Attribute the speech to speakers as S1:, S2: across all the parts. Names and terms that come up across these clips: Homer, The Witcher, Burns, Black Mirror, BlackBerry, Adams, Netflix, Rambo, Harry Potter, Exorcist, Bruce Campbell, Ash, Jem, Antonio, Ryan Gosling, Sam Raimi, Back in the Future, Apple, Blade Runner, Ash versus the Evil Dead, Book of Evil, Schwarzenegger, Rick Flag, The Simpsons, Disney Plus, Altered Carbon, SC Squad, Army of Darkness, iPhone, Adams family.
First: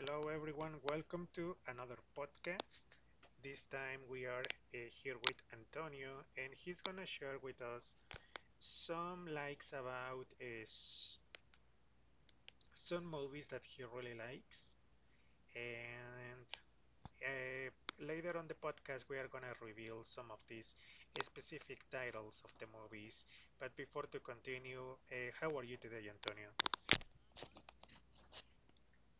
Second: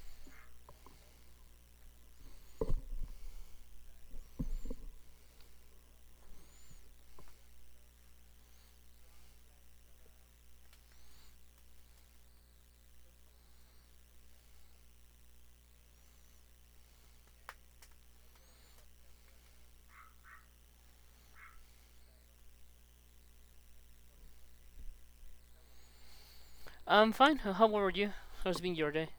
S1: Hello, everyone. Welcome to another podcast. This time we are here with Antonio, and he's gonna share with us some likes about some movies that he really likes. And Later on the podcast, we are gonna reveal some of these specific titles of the movies. But before to continue, how are you today, Antonio?
S2: I'm fine. How were you? How's been your day?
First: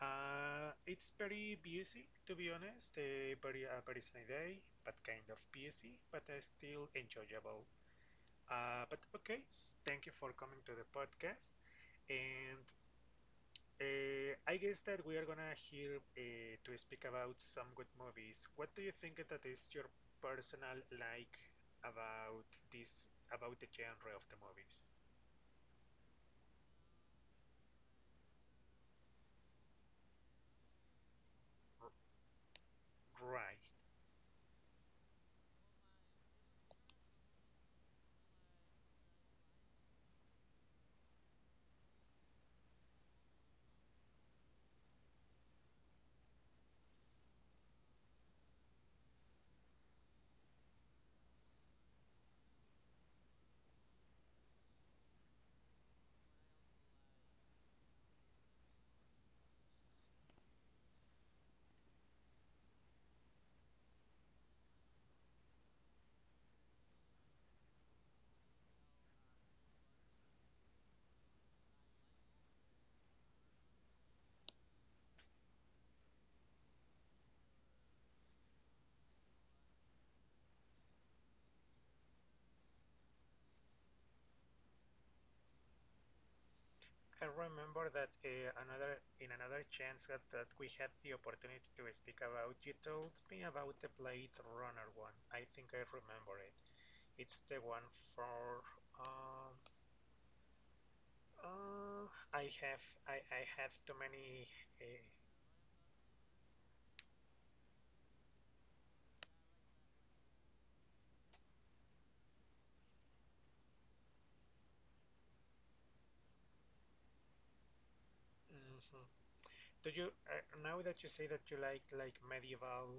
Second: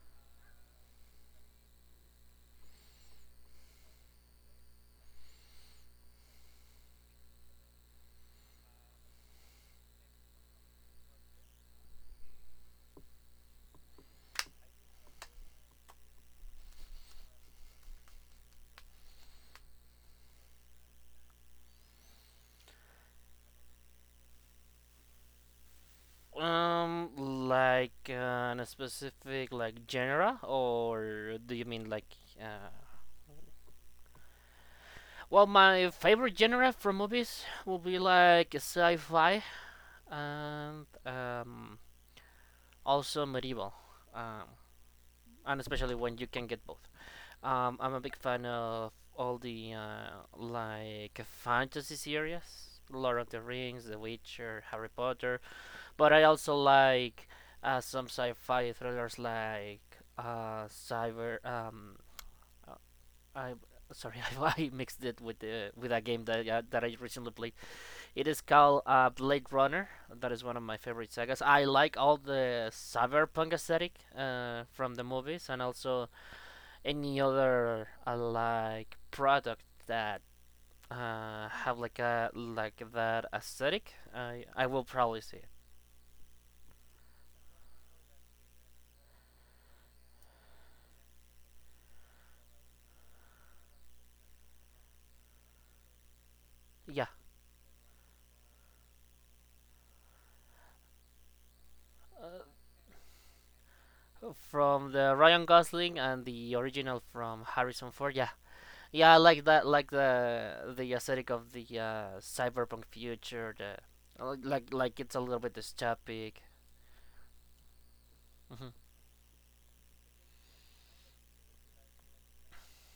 S1: It's very busy, to be honest. A very sunny day, but kind of busy, but still enjoyable. But Okay, thank you for coming to the podcast. And I guess that we are gonna hear to speak about some good movies. What do you think that is your personal like about this about the genre of the movies?
S2: Like in a specific like genre, or do you mean like? Uh...
S1: Right.
S2: Well, my favorite genre from movies will be like sci-fi and also medieval, um, and especially when you can get both. I'm a big fan of all the like fantasy series, Lord of the Rings, The Witcher, Harry Potter. But I also like some sci-fi thrillers like Cyber. Uh, I Sorry, I mixed it with a game that that I recently played. It is called Blade Runner. That is one of my favorite sagas. I like all the cyberpunk aesthetic from the movies, and also any other like product that have like a like that aesthetic. I will probably see it.
S1: I remember that another in another chance that we had the opportunity to speak about, you told me about the Blade Runner one. I think I remember it.
S2: Yeah,
S1: It's the one for um, uh, I have I have too many uh,
S2: from the Ryan Gosling and the original from Harrison Ford. Yeah, yeah, I like that, like the aesthetic of the cyberpunk future. The like it's a little bit dystopic. Mhm,
S1: mhm, do you now that you say that you like medieval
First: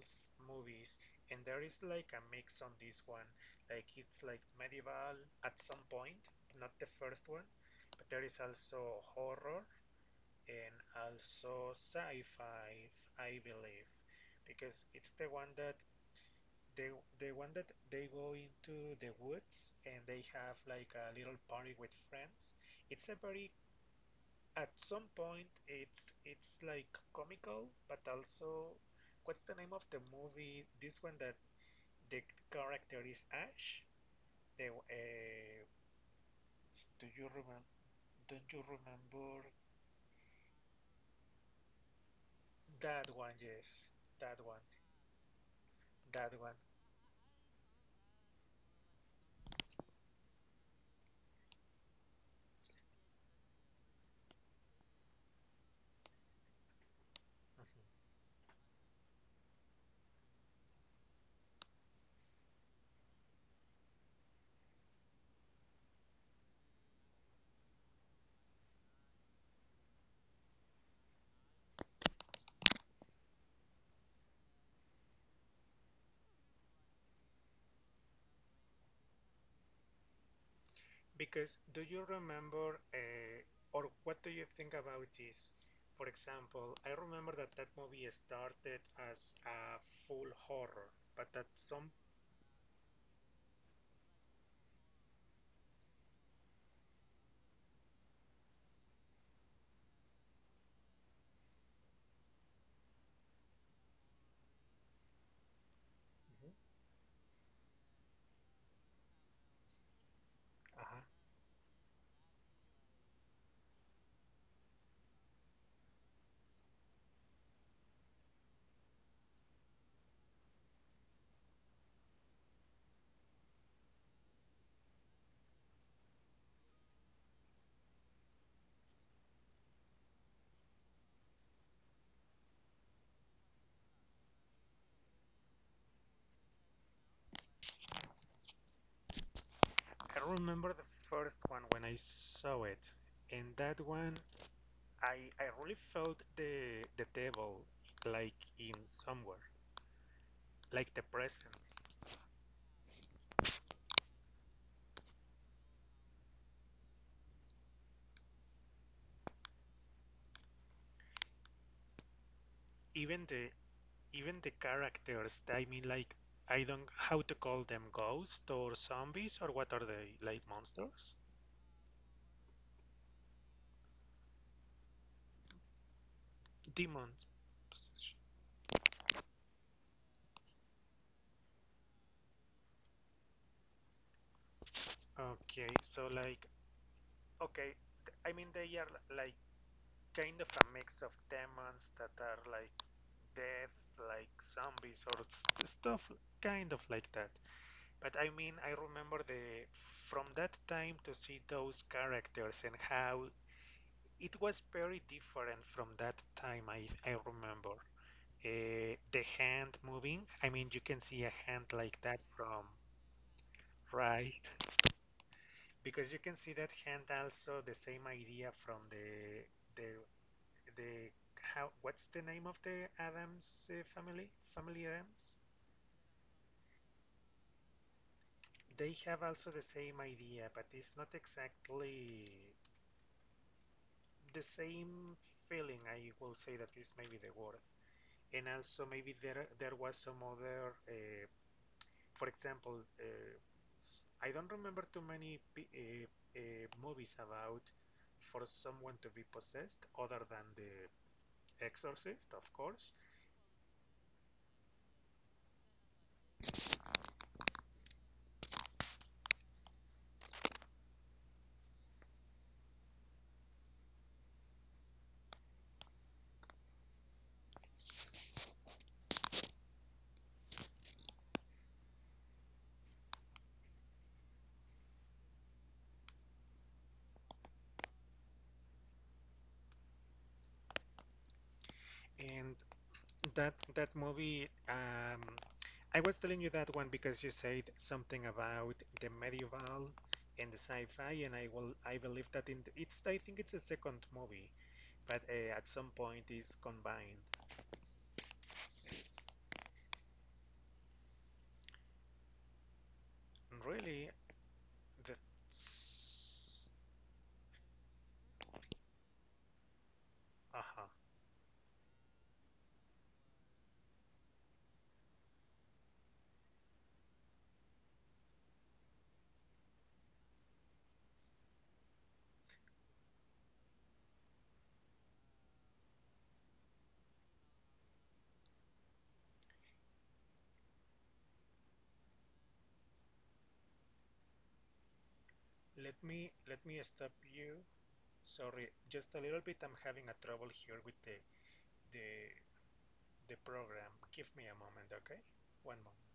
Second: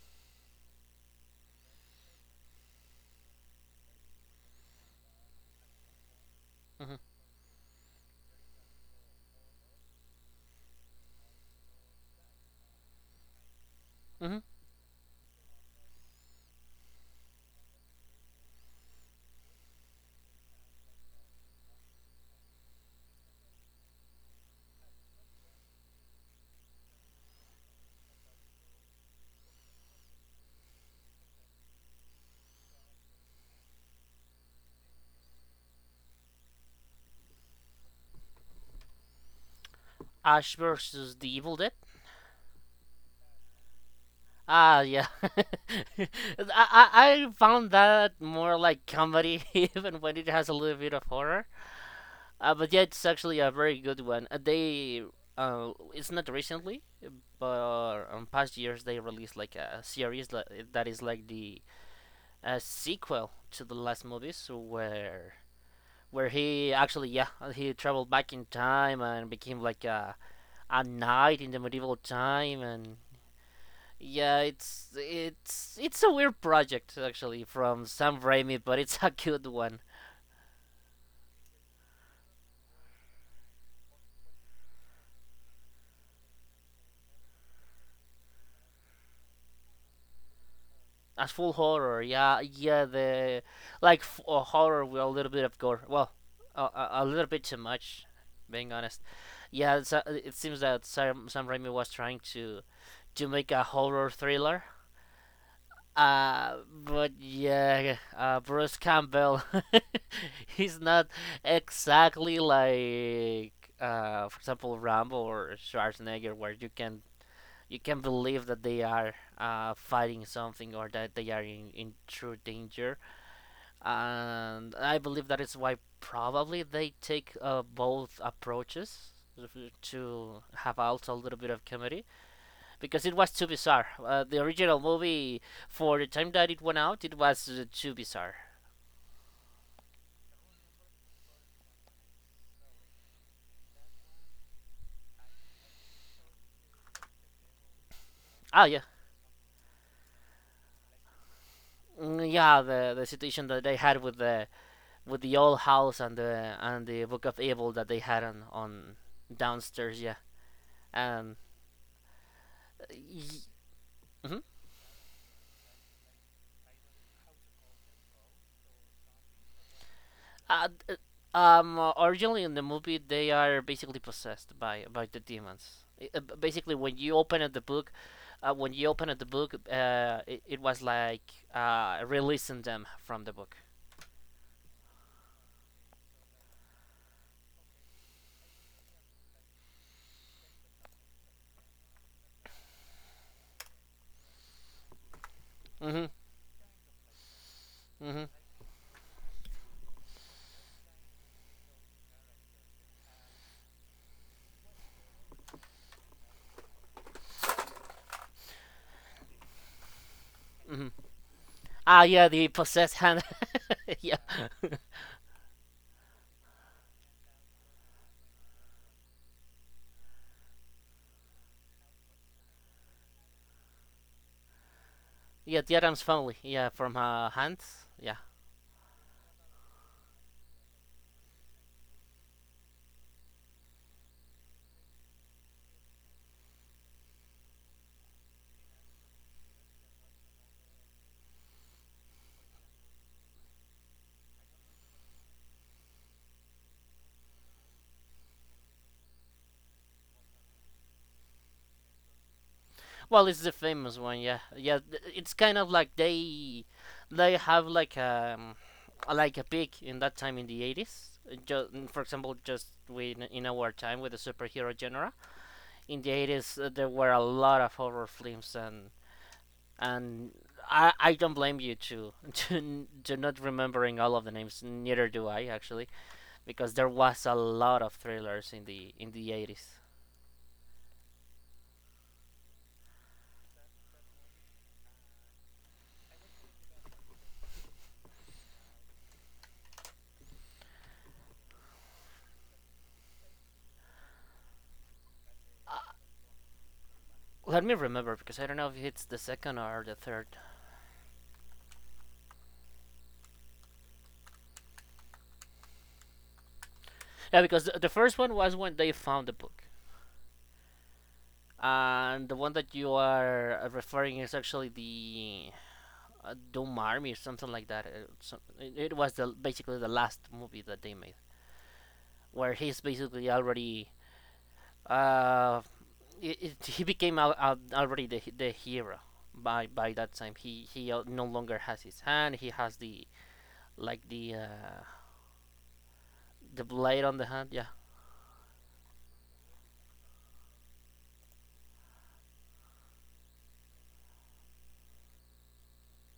S1: movies, and there is like a mix on this one, like it's like medieval at some point, not the
S2: mhm,
S1: first one, but there is also horror and also sci-fi, I believe,
S2: mhm.
S1: because it's the one that they they go into the woods and they have like a little party with friends. It's a very, at some point it's like comical, but also, what's the name of the movie? This one that the character is Ash. The Do you remember? Don't you remember
S2: Ash versus the Evil Dead.
S1: that one? Yes, that one,
S2: Ah, yeah.
S1: that one.
S2: I found that more like comedy even when it has a little bit of horror. But yeah, it's actually a very good one. They It's not recently, but
S1: Mhm.
S2: on past years they released like a series that is like the sequel to the last movies, where he actually yeah he traveled back in time and became like a knight in the medieval time and. Yeah, it's a weird project actually from Sam Raimi, but it's a good one.
S1: Because do you remember, or what do you think about this? For example, I remember that that movie started as a full horror, but
S2: As
S1: at
S2: full
S1: some,
S2: horror, yeah, yeah, the like horror with a little bit of gore. Well, a little bit too much, being honest. Yeah, it's, it seems that Sam Raimi was trying to make a horror thriller.
S1: mhm.
S2: Uh, but yeah, Bruce Campbell, he's
S1: Uh-huh.
S2: not exactly like, for example, Rambo or Schwarzenegger, where you can believe that they are fighting something or that they are in true danger and I believe that is why probably they take both approaches to have also a little bit of comedy because it was too bizarre. The original movie, for the time that it went out, it was too bizarre.
S1: I remember the first one when I saw it, and that one, I really felt the devil like
S2: Ah,
S1: in
S2: yeah.
S1: somewhere, like the presence.
S2: Mm, yeah, the situation that they had with the old house and the Book of Evil that they had on downstairs, yeah, and. uh,
S1: Even
S2: y-
S1: the, even
S2: mhm.
S1: the characters. I mean, like I don't how to call them, ghosts or zombies or what are they, like
S2: Uh, d-
S1: monsters,
S2: Originally in the movie, they are basically possessed by the demons. I- b- basically, when you
S1: demons.
S2: open up the book, When you open up the book, it, it was like releasing them from the book.
S1: Okay, so like, okay, I mean they are like kind of a mix of demons that are like death, like zombies or
S2: Mm-hmm.
S1: stuff kind of like that. But
S2: Mm-hmm.
S1: I mean, I remember the from that time to see those characters and how it was very different from that time. I remember the hand moving. I mean, you
S2: Mm-hmm.
S1: can see a hand like
S2: Ah,
S1: that
S2: yeah, the
S1: from,
S2: possessed hand. yeah,
S1: right. Because you can see that hand also the same idea from the the how, what's the name of the Adams family? Family Adams.
S2: yeah, the Adams family. Yeah, from hands. Yeah.
S1: They have also the same idea, but it's not exactly the same feeling. I will say that is maybe the word. And also, maybe there was some other, for example, I don't remember too many uh, movies about for someone to be possessed other than the Exorcist, of course.
S2: Well, it's the famous one, yeah, yeah. It's kind of like they have like a peak in that time in the 80s. Just for example, just when in our time with the superhero genre in the 80s, there were a lot of horror films, and I don't blame you to to not remembering all of the names. Neither do I actually, because there was a lot of thrillers in the 80s.
S1: And that that movie, I was telling you that one because you said something about the medieval and the sci-fi, and I will, I believe that in the, it's, I think it's the second movie, but at some point is combined.
S2: Let me remember because I don't know if it's the second or the third.
S1: Really, that's,
S2: Yeah, because first one was when they found the book,
S1: uh-huh.
S2: and the one that you are referring is actually the Doom Army or something like that. So, it was the basically the last movie that they made, where he's basically already uh he became already the hero by that time. He No longer has his hand. He has the like
S1: Let me
S2: the blade
S1: stop
S2: on the hand.
S1: you.
S2: Yeah,
S1: Sorry, just a little bit. I'm having a trouble here with the the program. Give me a moment, okay? One moment.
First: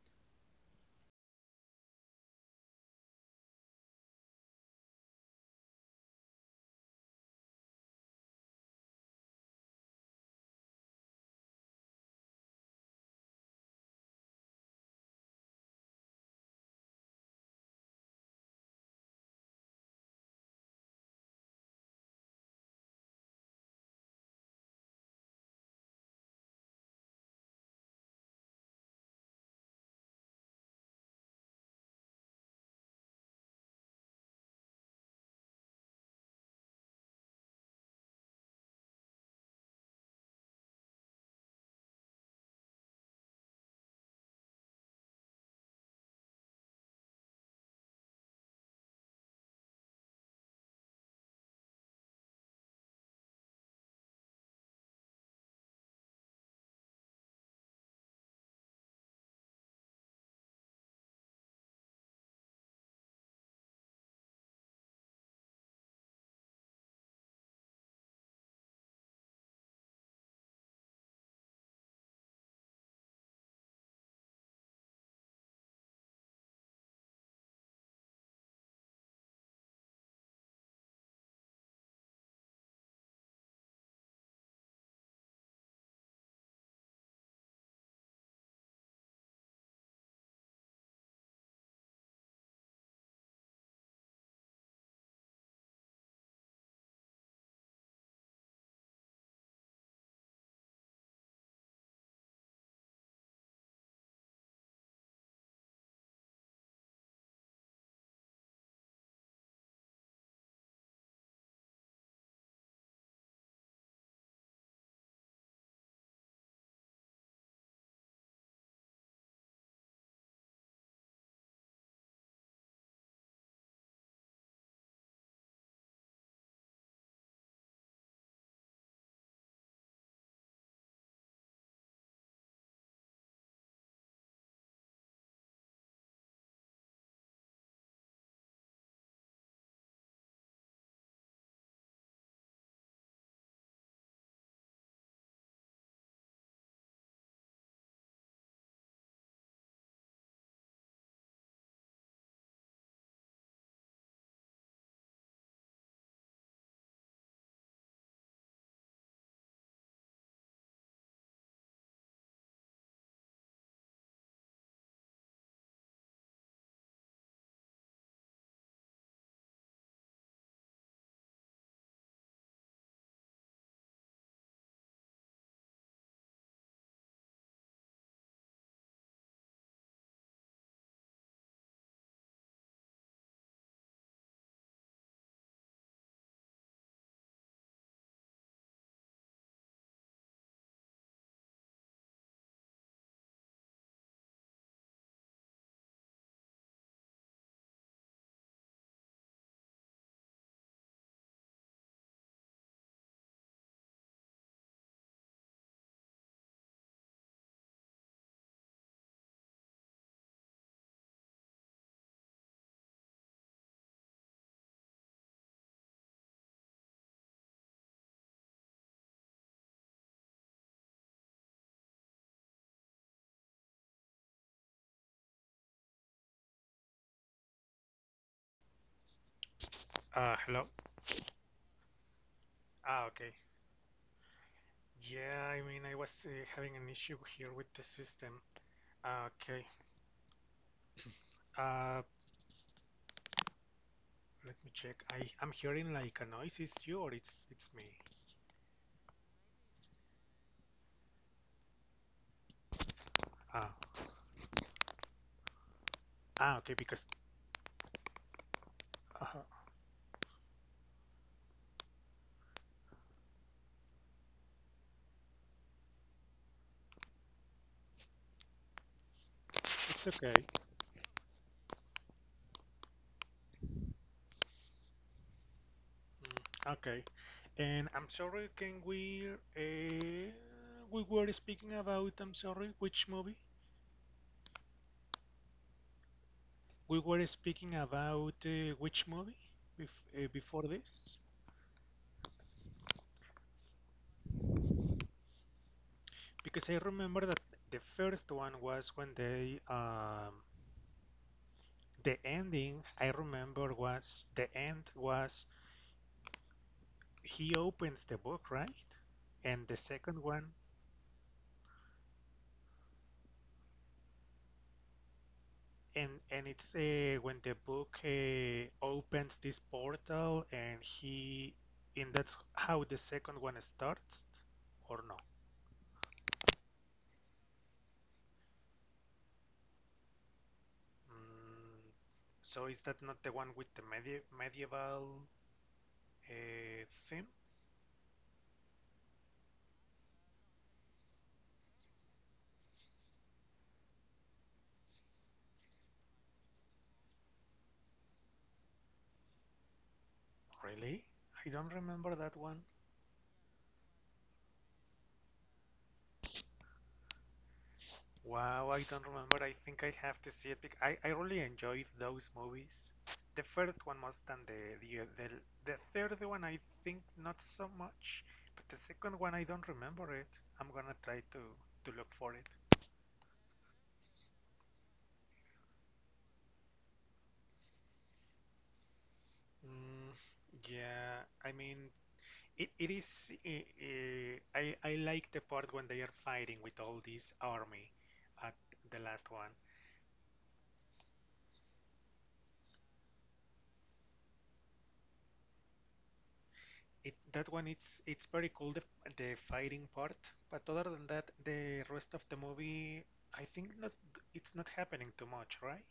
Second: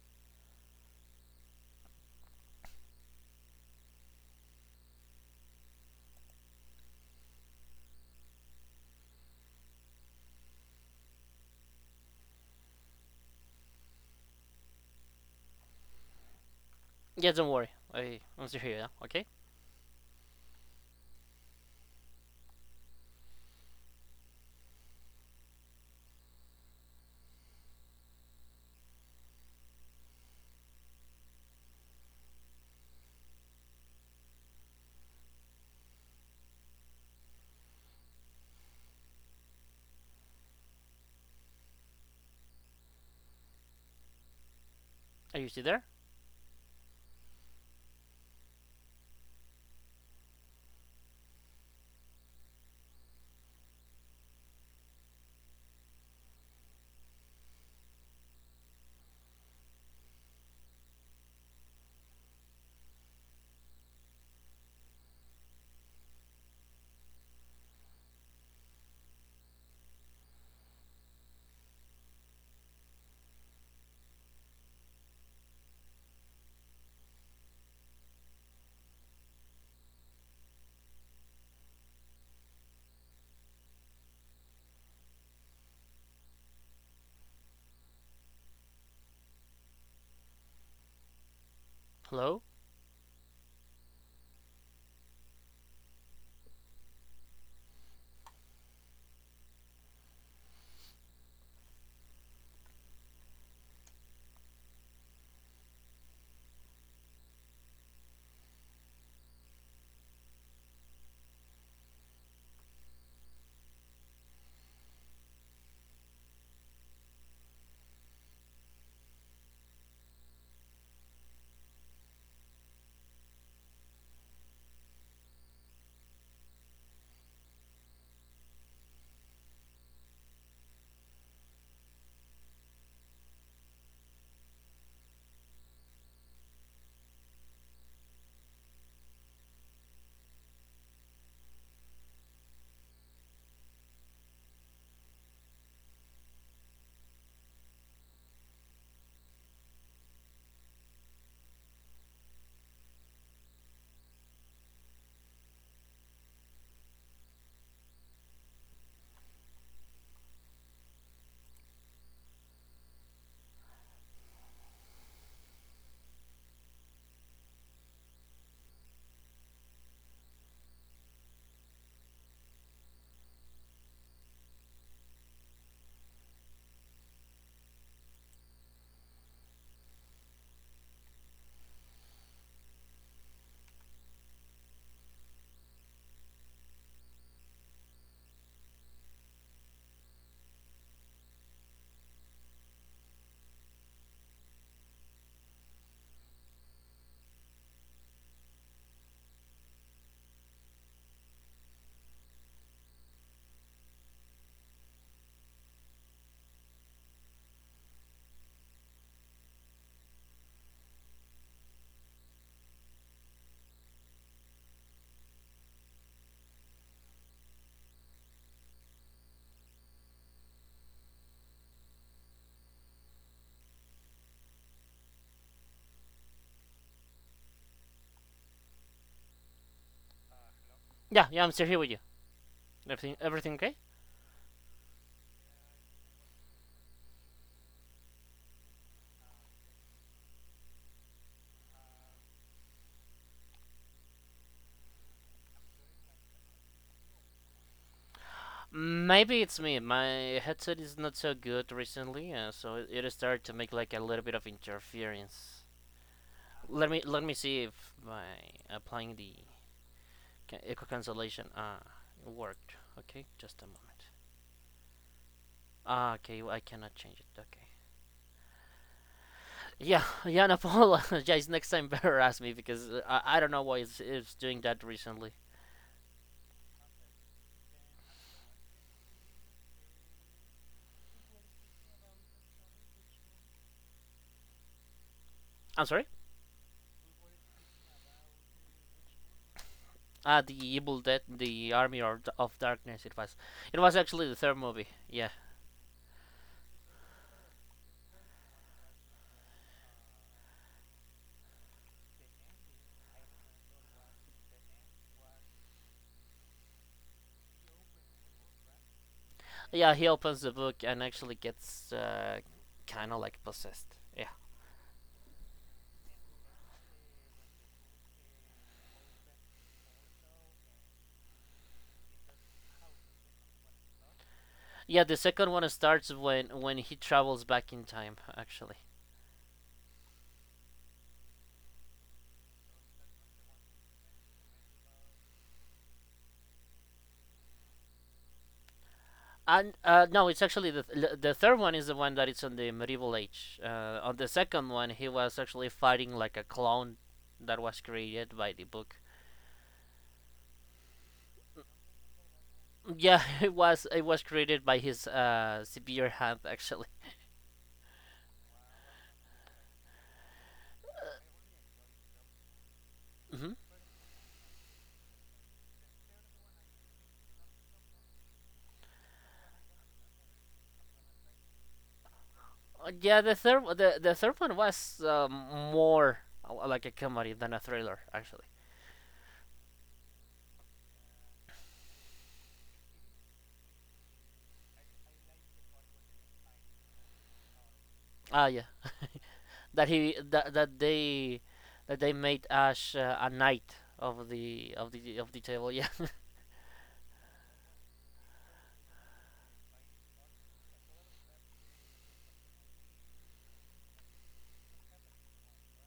S2: yeah. Don't worry. I'm still here. Yeah? Okay. Are you still there? Hello.
S1: Hello.
S2: Yeah, yeah. I'm still here with you.
S1: Ah,
S2: Everything,
S1: okay.
S2: everything okay?
S1: Yeah, I mean, I was having an issue here with the system. Ah, okay, uh, let me check. I'm hearing like a noise. Is you or it's me?
S2: Maybe it's me. My headset is not so good recently, so it started to
S1: Ah,
S2: make like a little bit of interference.
S1: ah, okay,
S2: Let
S1: because
S2: me let me see if by applying the
S1: uh,
S2: echo cancellation it worked. Okay, just a moment. Ah, okay, well, I cannot change it. Okay.
S1: it's
S2: Yeah,
S1: okay.
S2: yeah, no, Paul, guys, next time better ask me because I don't know why it's doing that recently.
S1: Mm, okay, and I'm sorry. Can uh, we were speaking about? I'm sorry. Which movie?
S2: I'm sorry.
S1: We were speaking about which movie
S2: Ah,
S1: before
S2: the Evil
S1: this?
S2: Dead, the Army of Darkness. It was actually the third movie. Yeah.
S1: Because I remember that the first one was when they um, the ending I remember was the end was he opens the book, right? And the
S2: Yeah, he
S1: second
S2: opens
S1: one,
S2: the book and actually gets kind of like possessed. Yeah.
S1: and it's when the book opens this portal, and he, and that's how the second one starts, or
S2: Yeah,
S1: no?
S2: the second one starts when he travels back in time actually.
S1: Mm, so is that not the one with the medieval uh, theme?
S2: And No, it's actually the third one is the one that it's on the medieval age. On the second one, he was actually fighting like a clone that was created by the book.
S1: Really? I don't remember that one.
S2: Yeah, it was created by his severe hand actually.
S1: Wow, I don't remember. I think I have to see it because I really enjoyed those movies. The
S2: hmm.
S1: first one most than the third one I think not so much, but the second one I don't remember it. I'm gonna try to look for it.
S2: Yeah, the third one was more like a comedy than a thriller actually.
S1: Mm, yeah, I mean it is, I like the part when they are fighting with all this army
S2: Ah,
S1: at
S2: yeah.
S1: the last one.
S2: That he that, that they made Ash a knight of the of the of the table. Yeah.
S1: It that one, it's very cool, the fighting part, but other than that, the rest of the movie, I think not, it's not happening too much, right?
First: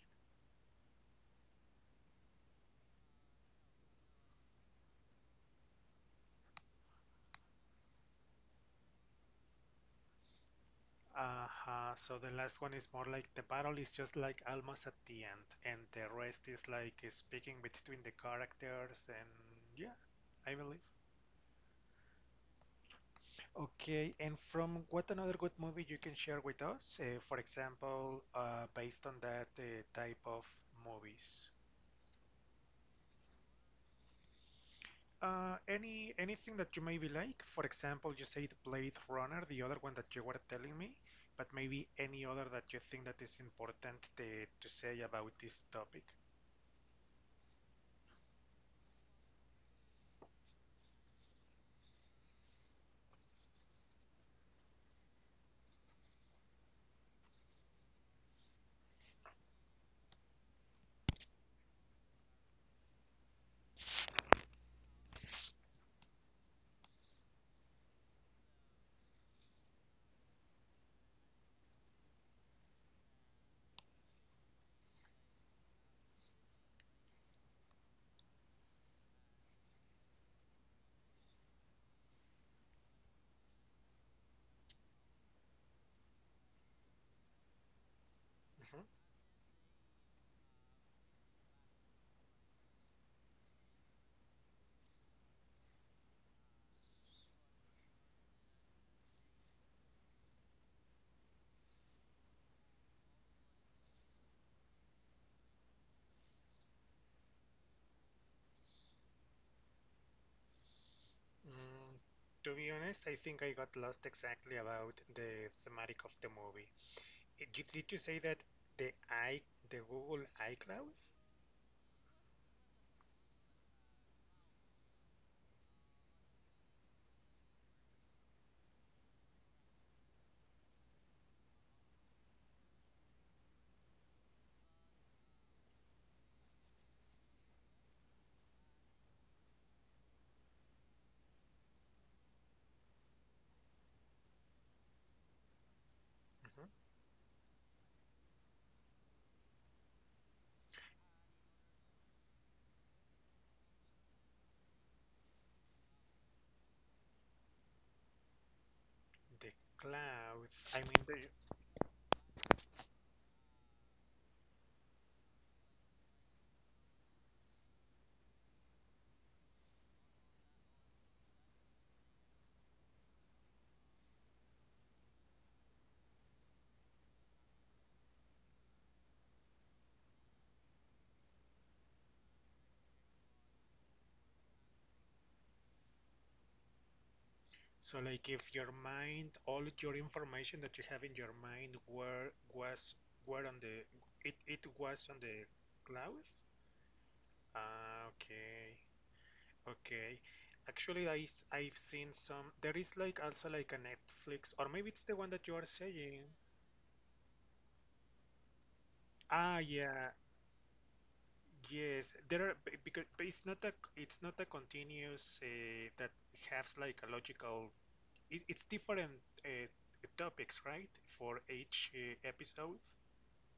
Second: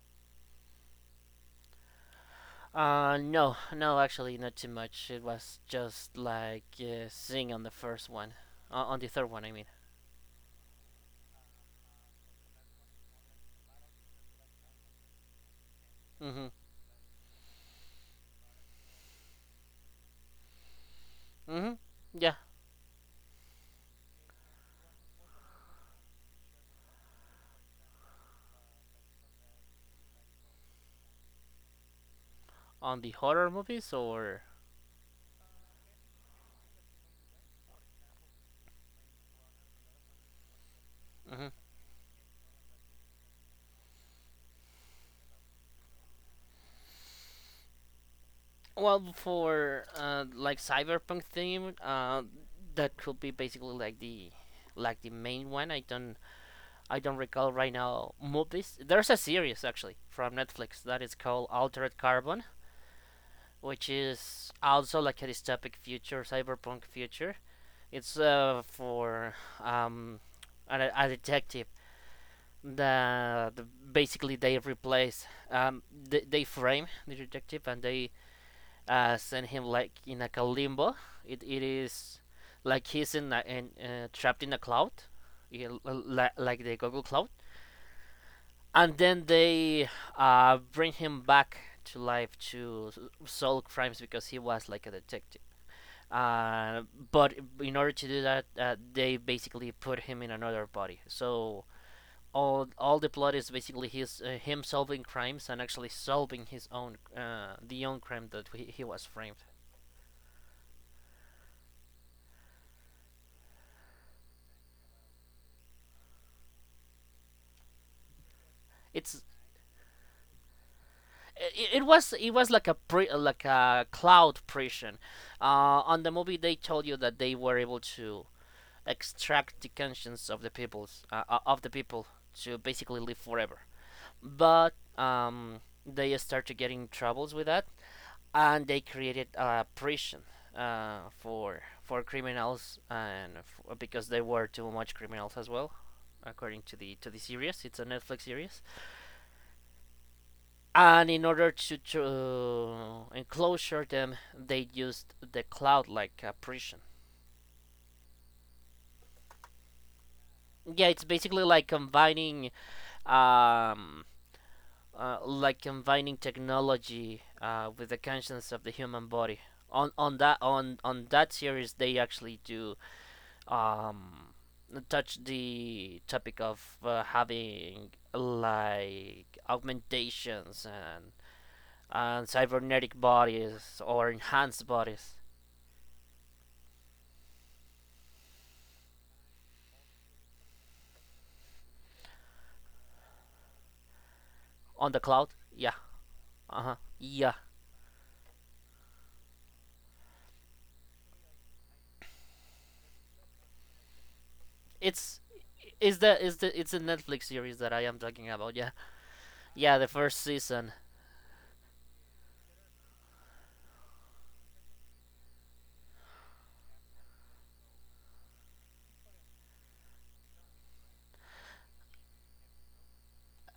S2: No, no, actually, not too much. It was just like seeing on the first one, on the third one. I mean.
S1: Uh-huh. So the last one is more like the battle is just like almost at the end, and the rest
S2: Mhm.
S1: is like speaking between the characters, and yeah, I believe.
S2: Mhm. Yeah.
S1: Okay, and from what another good movie you can share with us, for example, based on that type of movies?
S2: On the horror movies or.
S1: Any anything that you maybe like? For example, you said Blade Runner, the other one that you were telling me, but
S2: Mhm.
S1: maybe any other that you think that is important to say about this topic.
S2: Well, for like cyberpunk theme, that could be basically like the main one. I don't recall right now movies. There's a series actually from Netflix that is called Altered Carbon, which is also like a dystopic future, cyberpunk future. It's for um, a detective. The Basically they replace they frame the detective and they send him like in like a limbo. It is like he's in trapped in a cloud, like the Google Cloud
S1: Mhm.
S2: and then they bring him back to life to solve crimes because he was like a detective. Uh, but in order to do that, they basically put him in another body. So all the plot is basically his him solving crimes and actually solving his own the own crime that he was framed.
S1: Mm, to be honest, I think I got lost exactly about the thematic of the movie. Did you say that the
S2: It's
S1: I the Google iCloud,
S2: it was like like a cloud prison. On the movie, they told you that they were able to extract the conscience of the peoples of the people to basically live forever. But they started getting troubles with that, and they created a prison for criminals and because they were too much criminals as well according
S1: mhm,
S2: to the series. It's a Netflix series, and in order to enclosure them, they used the cloud like a prison.
S1: the cloud? I
S2: Yeah,
S1: mean
S2: it's
S1: the,
S2: basically um, like combining technology with the conscience of the human body. On that series, they actually do um, touch the topic of having like augmentations and cybernetic bodies or enhanced bodies
S1: so like if your mind, all your information that you have in your mind were was were on the, it
S2: on the
S1: was on
S2: cloud.
S1: the
S2: Yeah,
S1: cloud?
S2: uh huh, yeah.
S1: Ah, okay. Okay. Actually, I've seen some, there is like also like a Netflix, or maybe it's the
S2: It's
S1: one that you are saying.
S2: is the It's a Netflix series that I am talking about. Yeah,
S1: Ah,
S2: yeah. The
S1: yeah.
S2: first season.
S1: Yes, there are because but it's not a, it's not a continuous that has like a logical, it, it's different topics, right? For each episode.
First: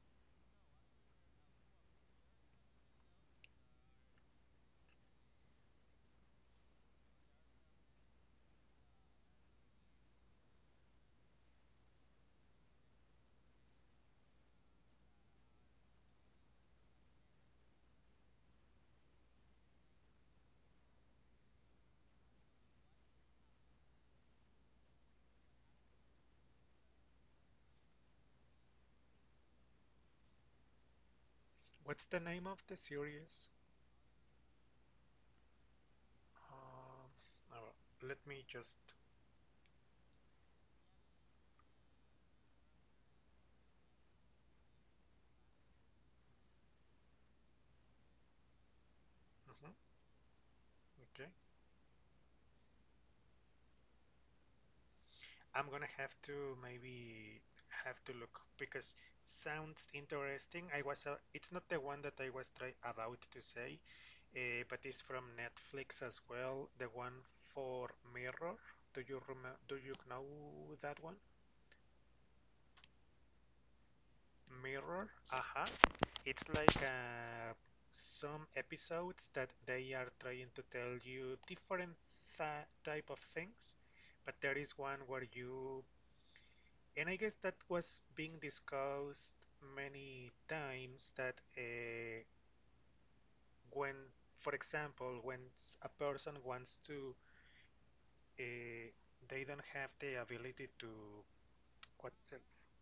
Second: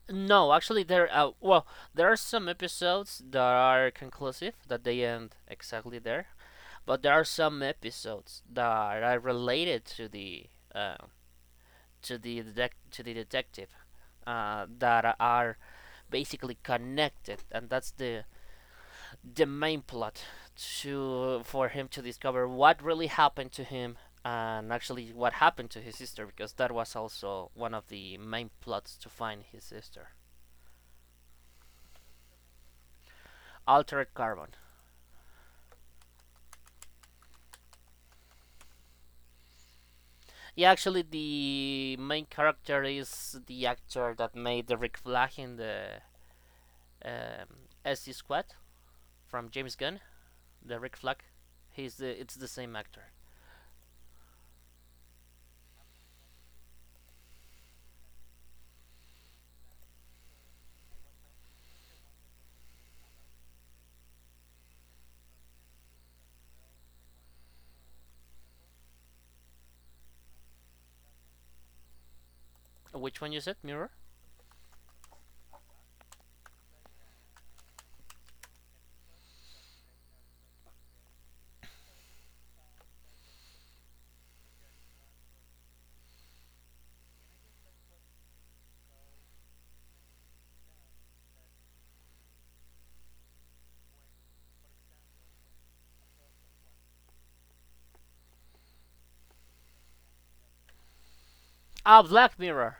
S2: No, actually, there. Well, there are some episodes that are conclusive that they end exactly there, but there are some episodes that are related to the uh, to to the detective that are basically connected, and that's the main plot to for him to discover what really happened to him and actually what happened to his sister because that was also one of the main plots to find his sister.
S1: What's the name of the series?
S2: Altered Carbon.
S1: Um, let me just.
S2: Yeah, actually, the main character is the actor that made the Rick Flag in the SC Squad from
S1: Mhm,
S2: James Gunn. The Rick Flag,
S1: okay.
S2: he's the It's the same actor.
S1: I'm gonna have to maybe have to look because sounds interesting. I was. It's not the one that I was try about to say, but it's from Netflix as well. The one for Mirror. Do you remember? Do you know that one?
S2: Which one you said? Mirror?
S1: Mirror, aha. It's like some episodes that they are trying to tell you different type of things, but there is one where you, and I guess that was being discussed many times that when, for example, when a person wants to, uh, they don't have the ability to,
S2: Ah,
S1: what's the,
S2: Black Mirror.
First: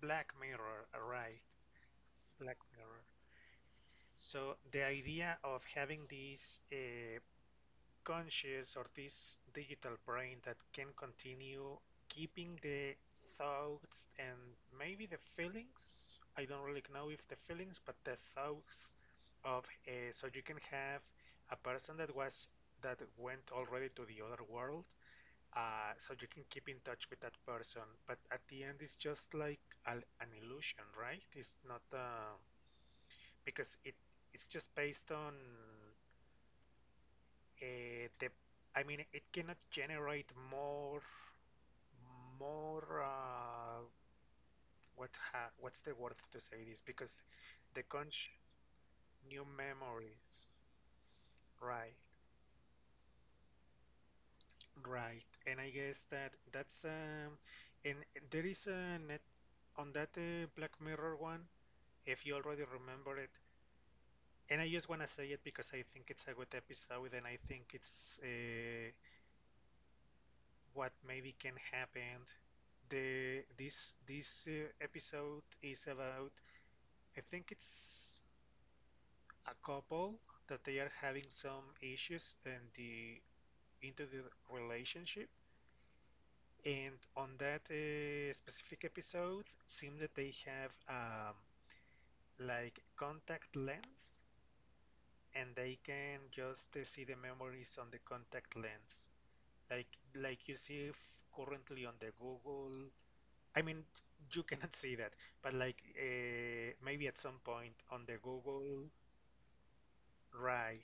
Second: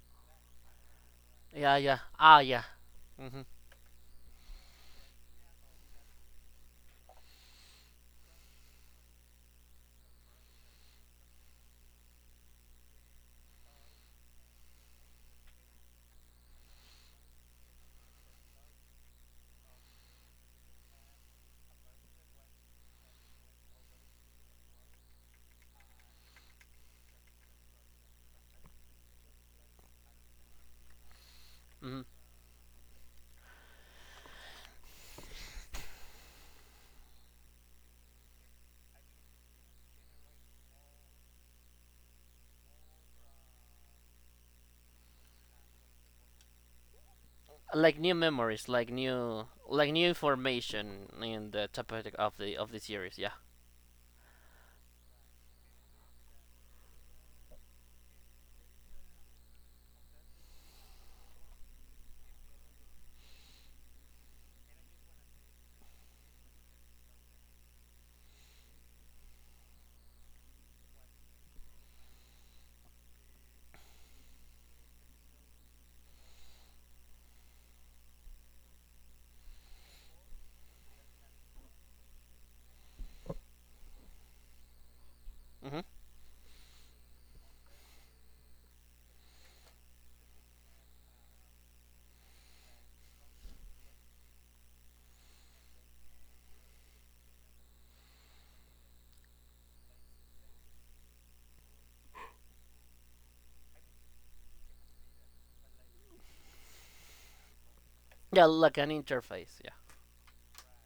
S1: Black Mirror, right?
S2: Yeah, yeah. Ah,
S1: Black
S2: yeah.
S1: Mirror.
S2: Mm-hmm.
S1: So the idea of having this conscious or this digital brain that can continue keeping the thoughts and maybe the feelings, I don't really know if the feelings, but the thoughts of so you can have a person that was that went already to the other world, so you can keep in touch with that person. But at the end, it's just like a, an illusion, right? It's not.
S2: hmm.
S1: Because it's just based on the I mean it cannot generate more more uh, what what's the word to say this because the
S2: Like new
S1: conch,
S2: memories,
S1: new
S2: like new
S1: memories,
S2: information in the
S1: right,
S2: topic of the series. Yeah.
S1: right. And I guess that that's um, and there is a net, on that Black Mirror one, if you already remember it, and I just want to say it because I think it's a good episode and I think it's what maybe can happen. The this this episode is about, I think it's a couple that they are having some issues in the, into the relationship,
S2: hmm.
S1: and on that specific episode it seems that they have like contact lens, and they can just see the memories on the contact lens, like like you see currently on the Google. I mean, you cannot see that, but like maybe at some point on the
S2: Yeah, like
S1: Google,
S2: an interface. Yeah.
S1: right?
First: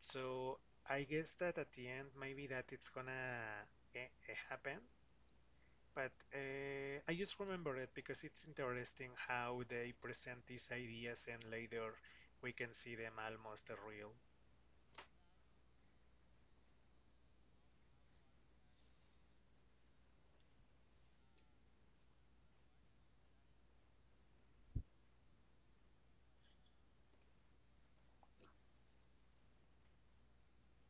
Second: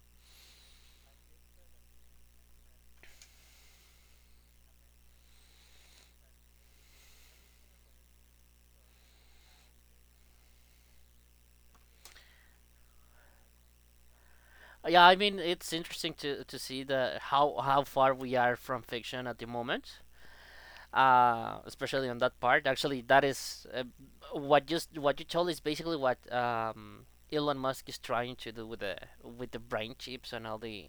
S1: So I guess that at the end, maybe that it's gonna eh, happen. But I just remember it because it's interesting how they present these ideas and later we can see them almost real.
S2: Yeah, I mean it's interesting to see the how far we are from fiction at the moment, especially on that part. Actually, that is what you told is basically what Elon Musk is trying to do with the brain chips and all the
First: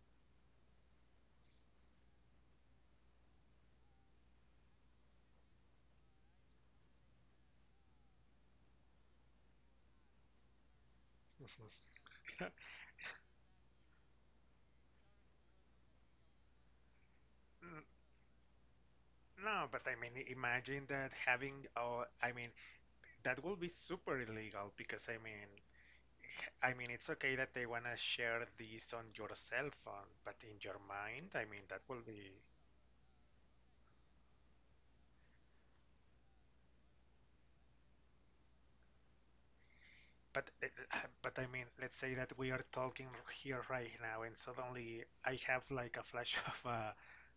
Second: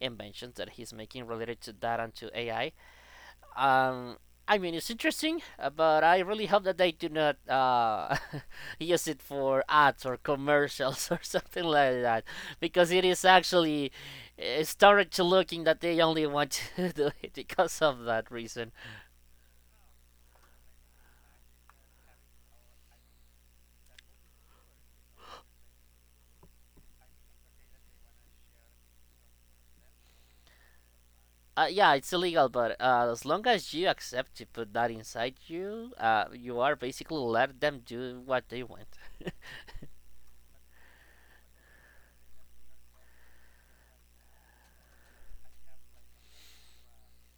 S2: inventions that he's making related to that and to AI. Um, I mean, it's interesting, but I really hope that they do not use it for ads or commercials or something like that, because it is actually it started to looking that they only want to do it because of that reason.
S1: No, but I mean, imagine that having, oh, I mean, that will be super illegal because I mean, it's okay that they want to share this on your cell phone, but in your mind, I mean, that
S2: Yeah,
S1: will
S2: it's
S1: be.
S2: illegal, but as long as you accept to put that inside you, you are basically let them do what they want.
S1: But, but I mean, let's say that we are talking here right now, and suddenly I have like a flash of a,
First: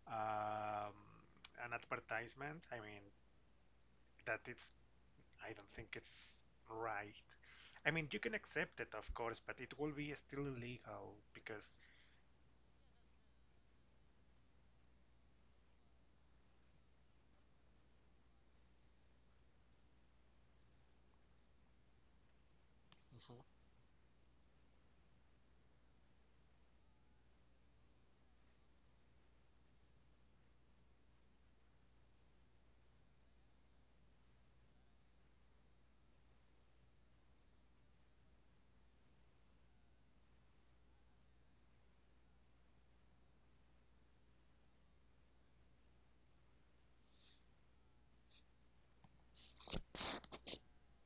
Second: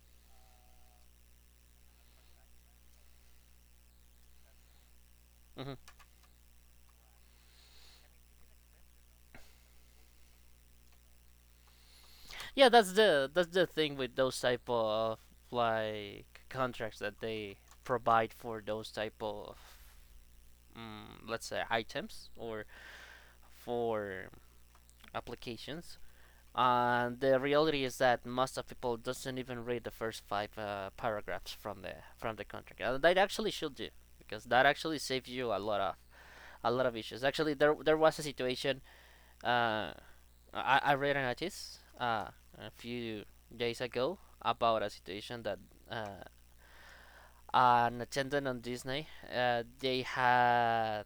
S1: um, an advertisement. I mean, that it's. I don't
S2: Mhm.
S1: think it's right. I mean, you can accept it, of course, but it will be still illegal because.
S2: Yeah, that's the thing with those type of like contracts that they provide for those type of let's say items or
S1: Mhm,
S2: for applications. And the reality is that most of people doesn't even read the first five paragraphs from the contract. That actually should do because that actually saves you a lot of issues. Actually, there was a situation. Uh, I read an artist a few days ago about a situation that uh, an attendant on Disney they had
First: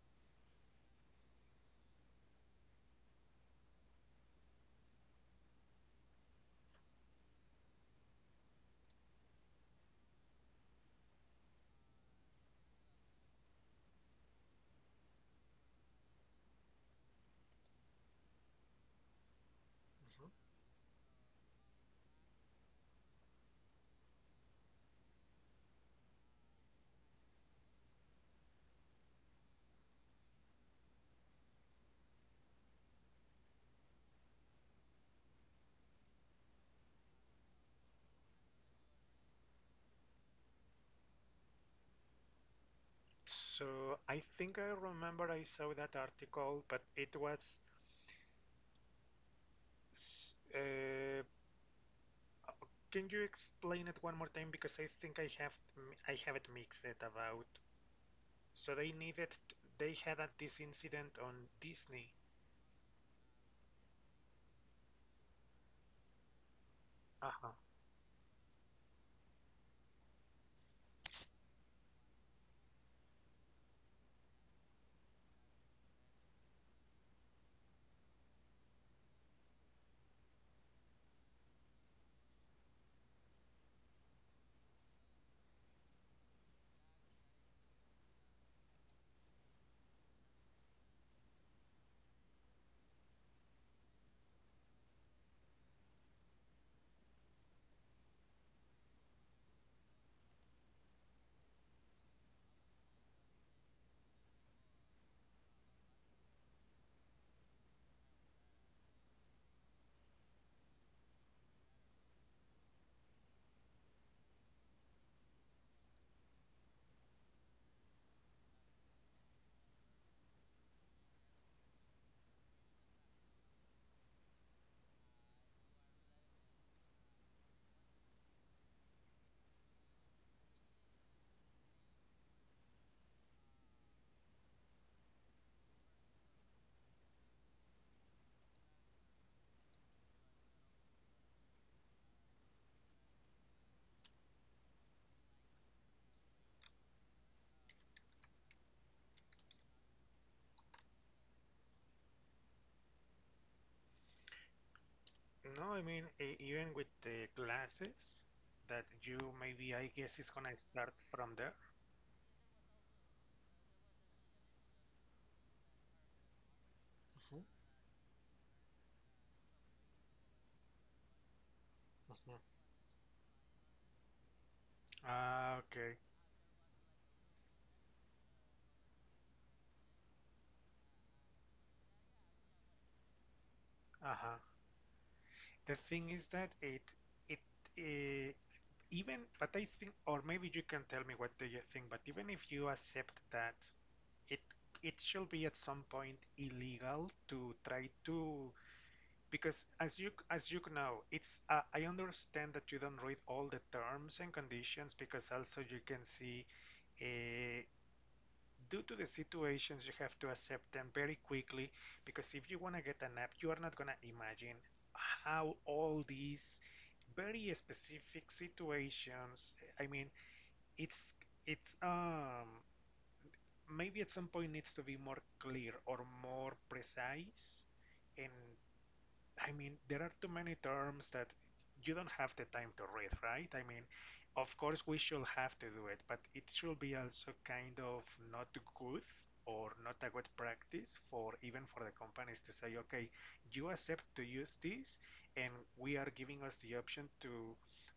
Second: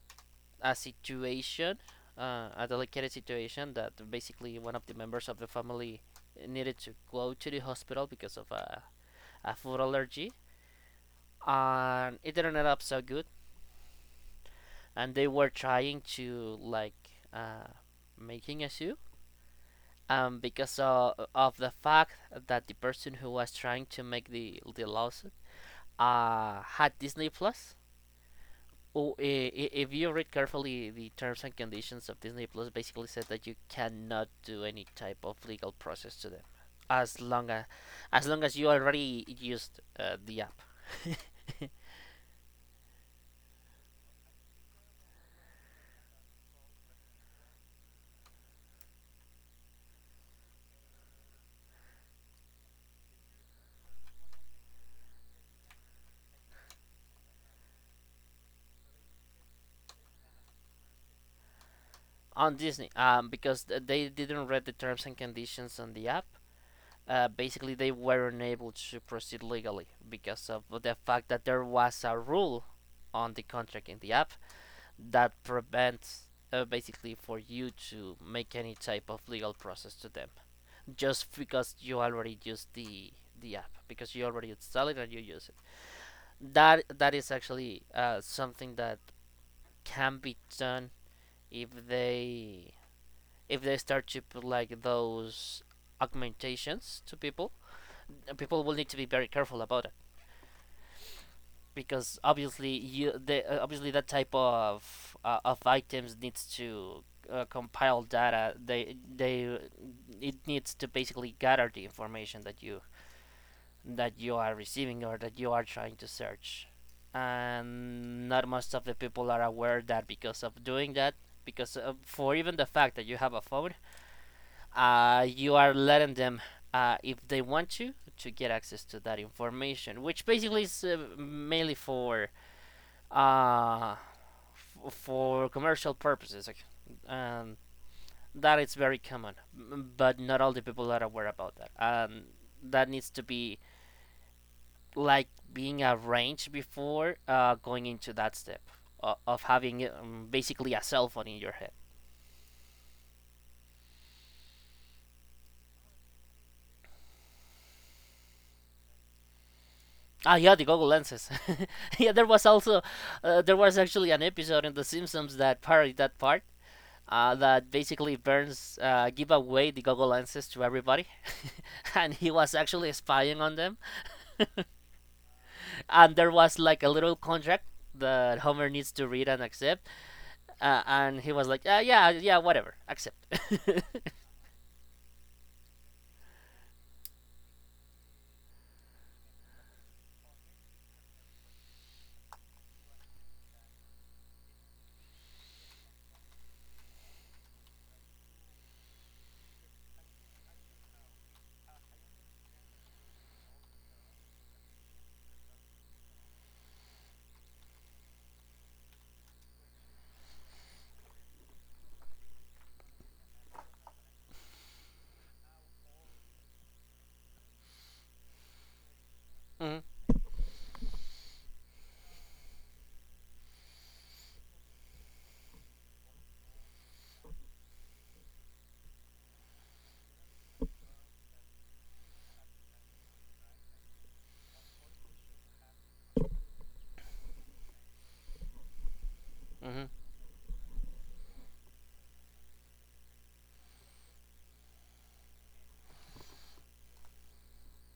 S2: a situation, a delicate situation that basically one of the members of the family needed to go to the hospital because of a food allergy, and it didn't end up so good. And they were trying to like making a suit
S1: mhm.
S2: because of the fact that the person who was trying to make the lawsuit had Disney Plus. Oh, if you read carefully, the terms and conditions of Disney Plus basically said that you cannot do any type of legal process to them, as long as as long as you already used the app.
S1: So I think I remember I saw that article, but it was S- Uh, can you explain it one more time? Because I think I have I have it mixed it about. So they needed they had this incident on Disney.
S2: On Disney. Because they didn't read the terms and conditions on the app,
S1: Uh-huh.
S2: basically they weren't able to proceed legally because of the fact that there was a rule on the contract in the app that prevents basically for you to make any type of legal process to them just because you already used the app because you already install it and you use it. That is actually something that can be done. If they if they start to put like those augmentations to people, people will need to be very careful about, because obviously you the obviously that type of items needs to compile data. They it needs to basically gather the information that you are receiving or that you are trying to search, and not most of the people are aware that because of doing that. Because for even the fact that you have a phone, you are letting them, if they want to get access to that information, which basically is mainly for uh, for commercial purposes. And that is very common, but not all the people are aware about that. And that needs to be like being arranged before going into that step of having basically a cell phone in your head.
S1: No, I mean even with the glasses that you maybe I guess is
S2: Ah, yeah,
S1: gonna
S2: the Google
S1: start
S2: lenses.
S1: from there.
S2: Yeah, there was also there was actually an episode in The Simpsons that parodied that part.
S1: Mhm,
S2: That basically Burns give away the Google lenses to everybody, and he
S1: mhm.
S2: was actually spying on them.
S1: Ah, okay.
S2: And there was like a little contract that Homer needs to read and accept, and he was like, "Yeah, yeah, whatever, accept."
S1: Uh-huh. The thing is that it uh, even but I think, or maybe you can tell me what do you think, but even if you accept that. it it should be at some point illegal to try to, because as you know, it's I understand that you don't read all the terms and conditions, because also you can see uh, due to the situations you have to accept them very quickly, because if you want to get an app you are not going to imagine how all these very specific situations.
S2: Hmm.
S1: I mean it's it's um maybe at some point needs to be more clear or more precise. And I mean, there are too many terms that you don't have the time to read, right? I mean, of course we should have to do it, but it should be also kind of not good, or
S2: Hmm.
S1: not a good practice, for even for the companies to say, okay, you accept to use this, and we are giving us the option to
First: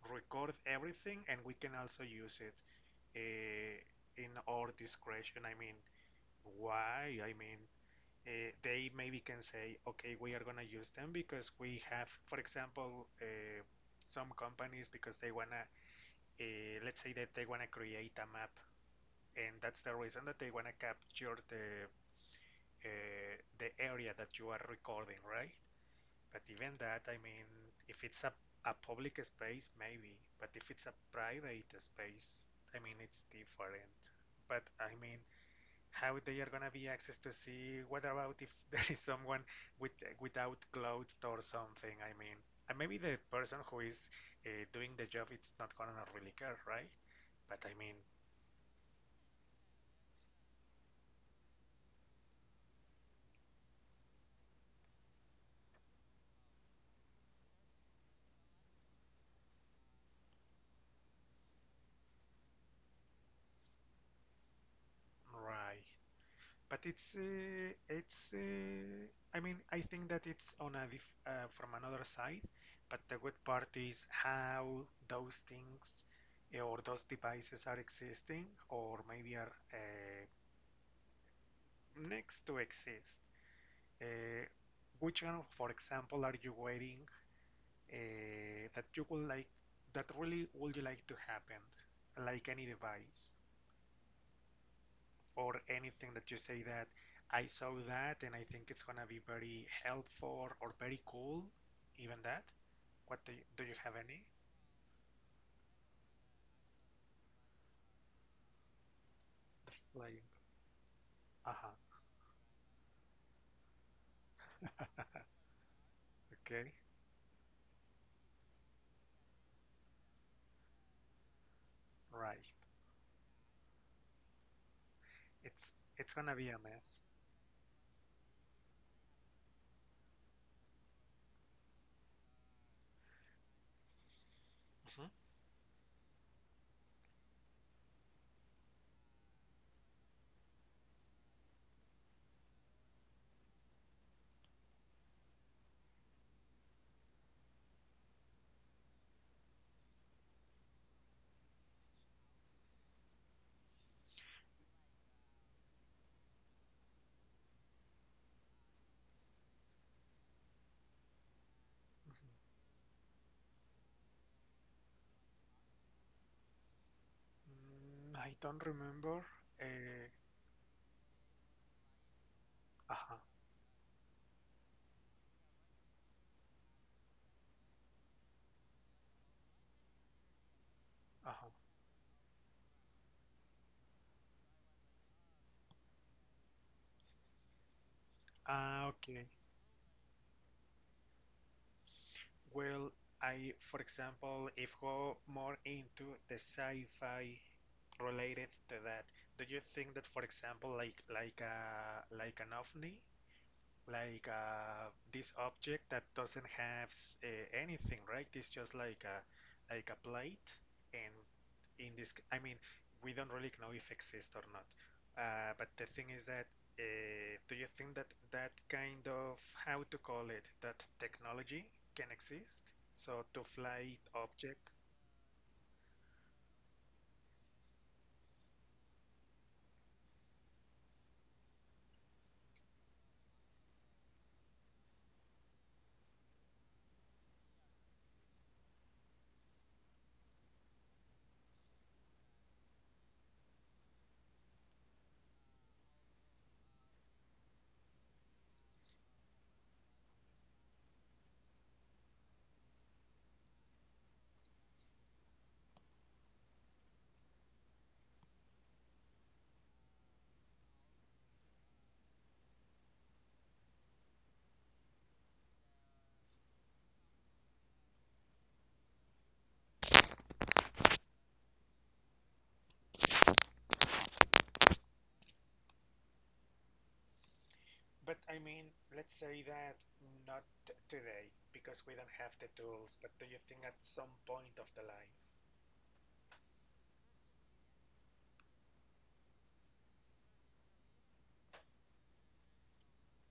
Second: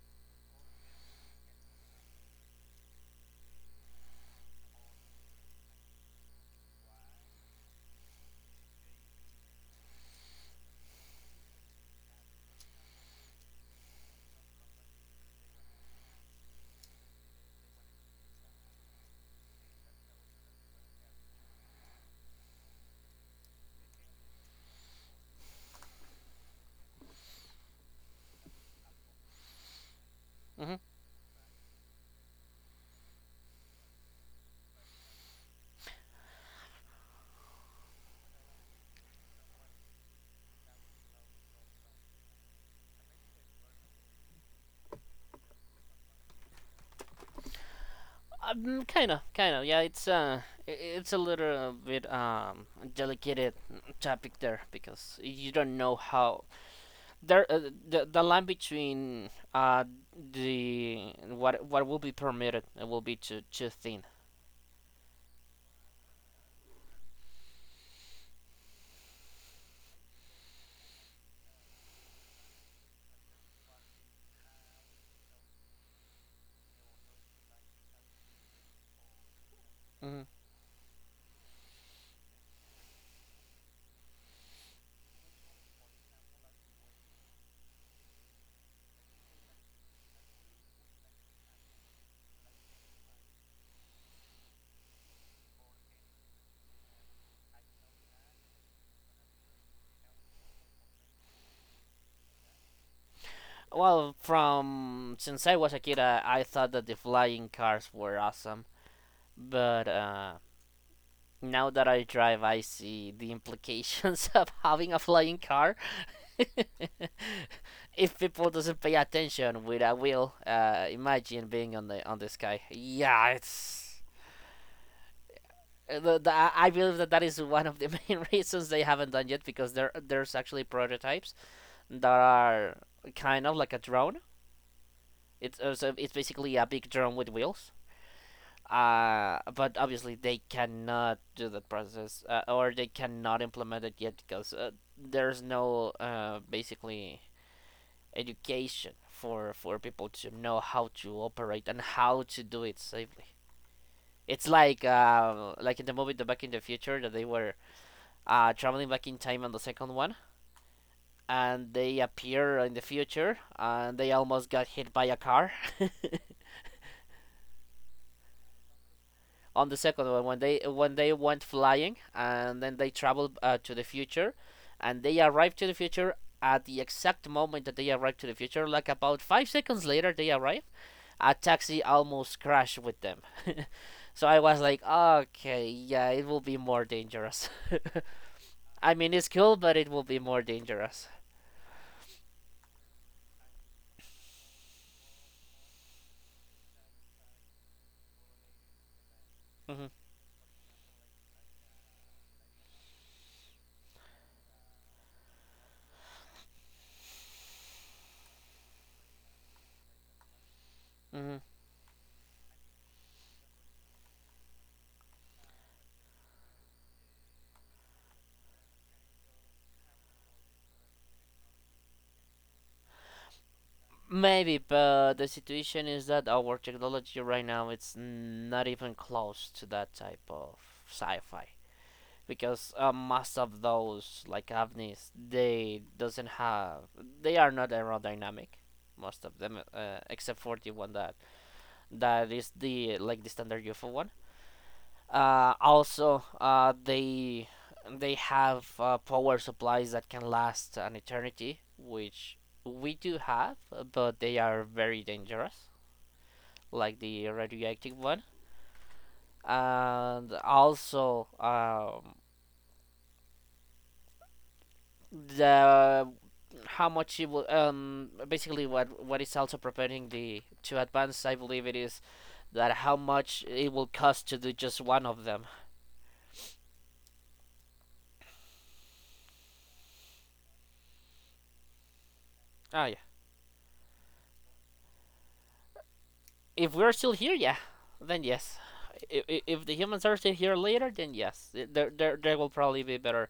S1: record everything, and we can also use it in our discretion. I mean, why? I mean, they maybe can say, okay, we are going to use them because we have, for example, some companies because they want to, let's say that they want to create a map, and that's the reason that they want to capture the area that you are recording, right? But even that, I mean, if it's a public space, maybe, but if
S2: Hmm.
S1: it's a private space, I mean, it's different. But I mean, how they are gonna be access to see what about if there is someone with without clothes or something, I mean, and maybe the person who is doing the job it's not gonna really care, right? But I mean,
S2: Kind of, kind of. Yeah, it's a little bit delicate topic there because you don't know how there uh, the line between the what will be permitted will be too too thin.
S1: right, but it's I mean, I think that it's on a from another side, but the good part is how those things, or those devices are existing, or maybe are
S2: Mhm.
S1: next to exist, uh, which one, for example, are you waiting, uh, that you would like, that really would you like to happen, like any device or anything that you say that I saw that and I think it's gonna be very helpful or very cool, even that? What do you have
S2: Well,
S1: any?
S2: from since I was a kid, I thought that the flying cars were awesome,
S1: The
S2: but
S1: flying. Uh-huh.
S2: now that I drive, I see the implications of having a flying car.
S1: Okay.
S2: If people doesn't pay attention with a wheel, imagine being on the
S1: Right.
S2: sky. Yeah, it's
S1: It's it's gonna be a
S2: I
S1: mess.
S2: believe that that is one of the main reasons they haven't done yet because there's actually prototypes that are kind of like a drone.
S1: Mhm.
S2: It's so it's basically a big drone with wheels. But obviously they cannot do that process or they cannot implement it yet because there's no basically education for people to know how to operate and how to do it safely. It's like in the movie The Back in the Future that they were traveling back in time on the second one, and they
S1: Mhm.
S2: appear in the future, and they almost got hit by a car
S1: Mm, I don't remember.
S2: on the
S1: Eh,
S2: second one when they went flying, and then they
S1: uh-huh.
S2: traveled to the future, and they arrived to the future at the exact moment that they arrived to the future, like about 5 seconds later they arrived. A
S1: Uh-huh.
S2: taxi almost crashed with them. So I was like, okay, yeah, it will be more dangerous.
S1: Ah,
S2: I mean, it's
S1: okay.
S2: cool, but it will be more dangerous.
S1: Well, I, for example, if go more into the sci-fi related to that, do you
S2: Mm-hmm.
S1: think that, for example, like an ovni, like this object that doesn't have anything, right? It's just like a, like a plate, and
S2: Mm-hmm.
S1: in this, I mean, we don't really know if exists or not. But the thing is that, do you think that that kind of, how to call it, that technology can exist? So to fly
S2: Maybe,
S1: objects,
S2: but the situation is that our technology right now it's not even close to that type of sci-fi because most of those like ovnis they doesn't have they are not aerodynamic most of them except for the one that is the like the standard UFO one, also they have power supplies that can last an eternity, which we do have, but they are very dangerous, like the radioactive one. And also the how much it will basically what is also preparing the to advance, I believe it is that how much it will cost to do just one of them.
S1: but I mean, let's say that not today because we don't have the
S2: Oh yeah.
S1: tools. But do you think at some point of the line?
S2: If we're still here, yeah, then yes. If the humans are still here later, then yes, there will probably be better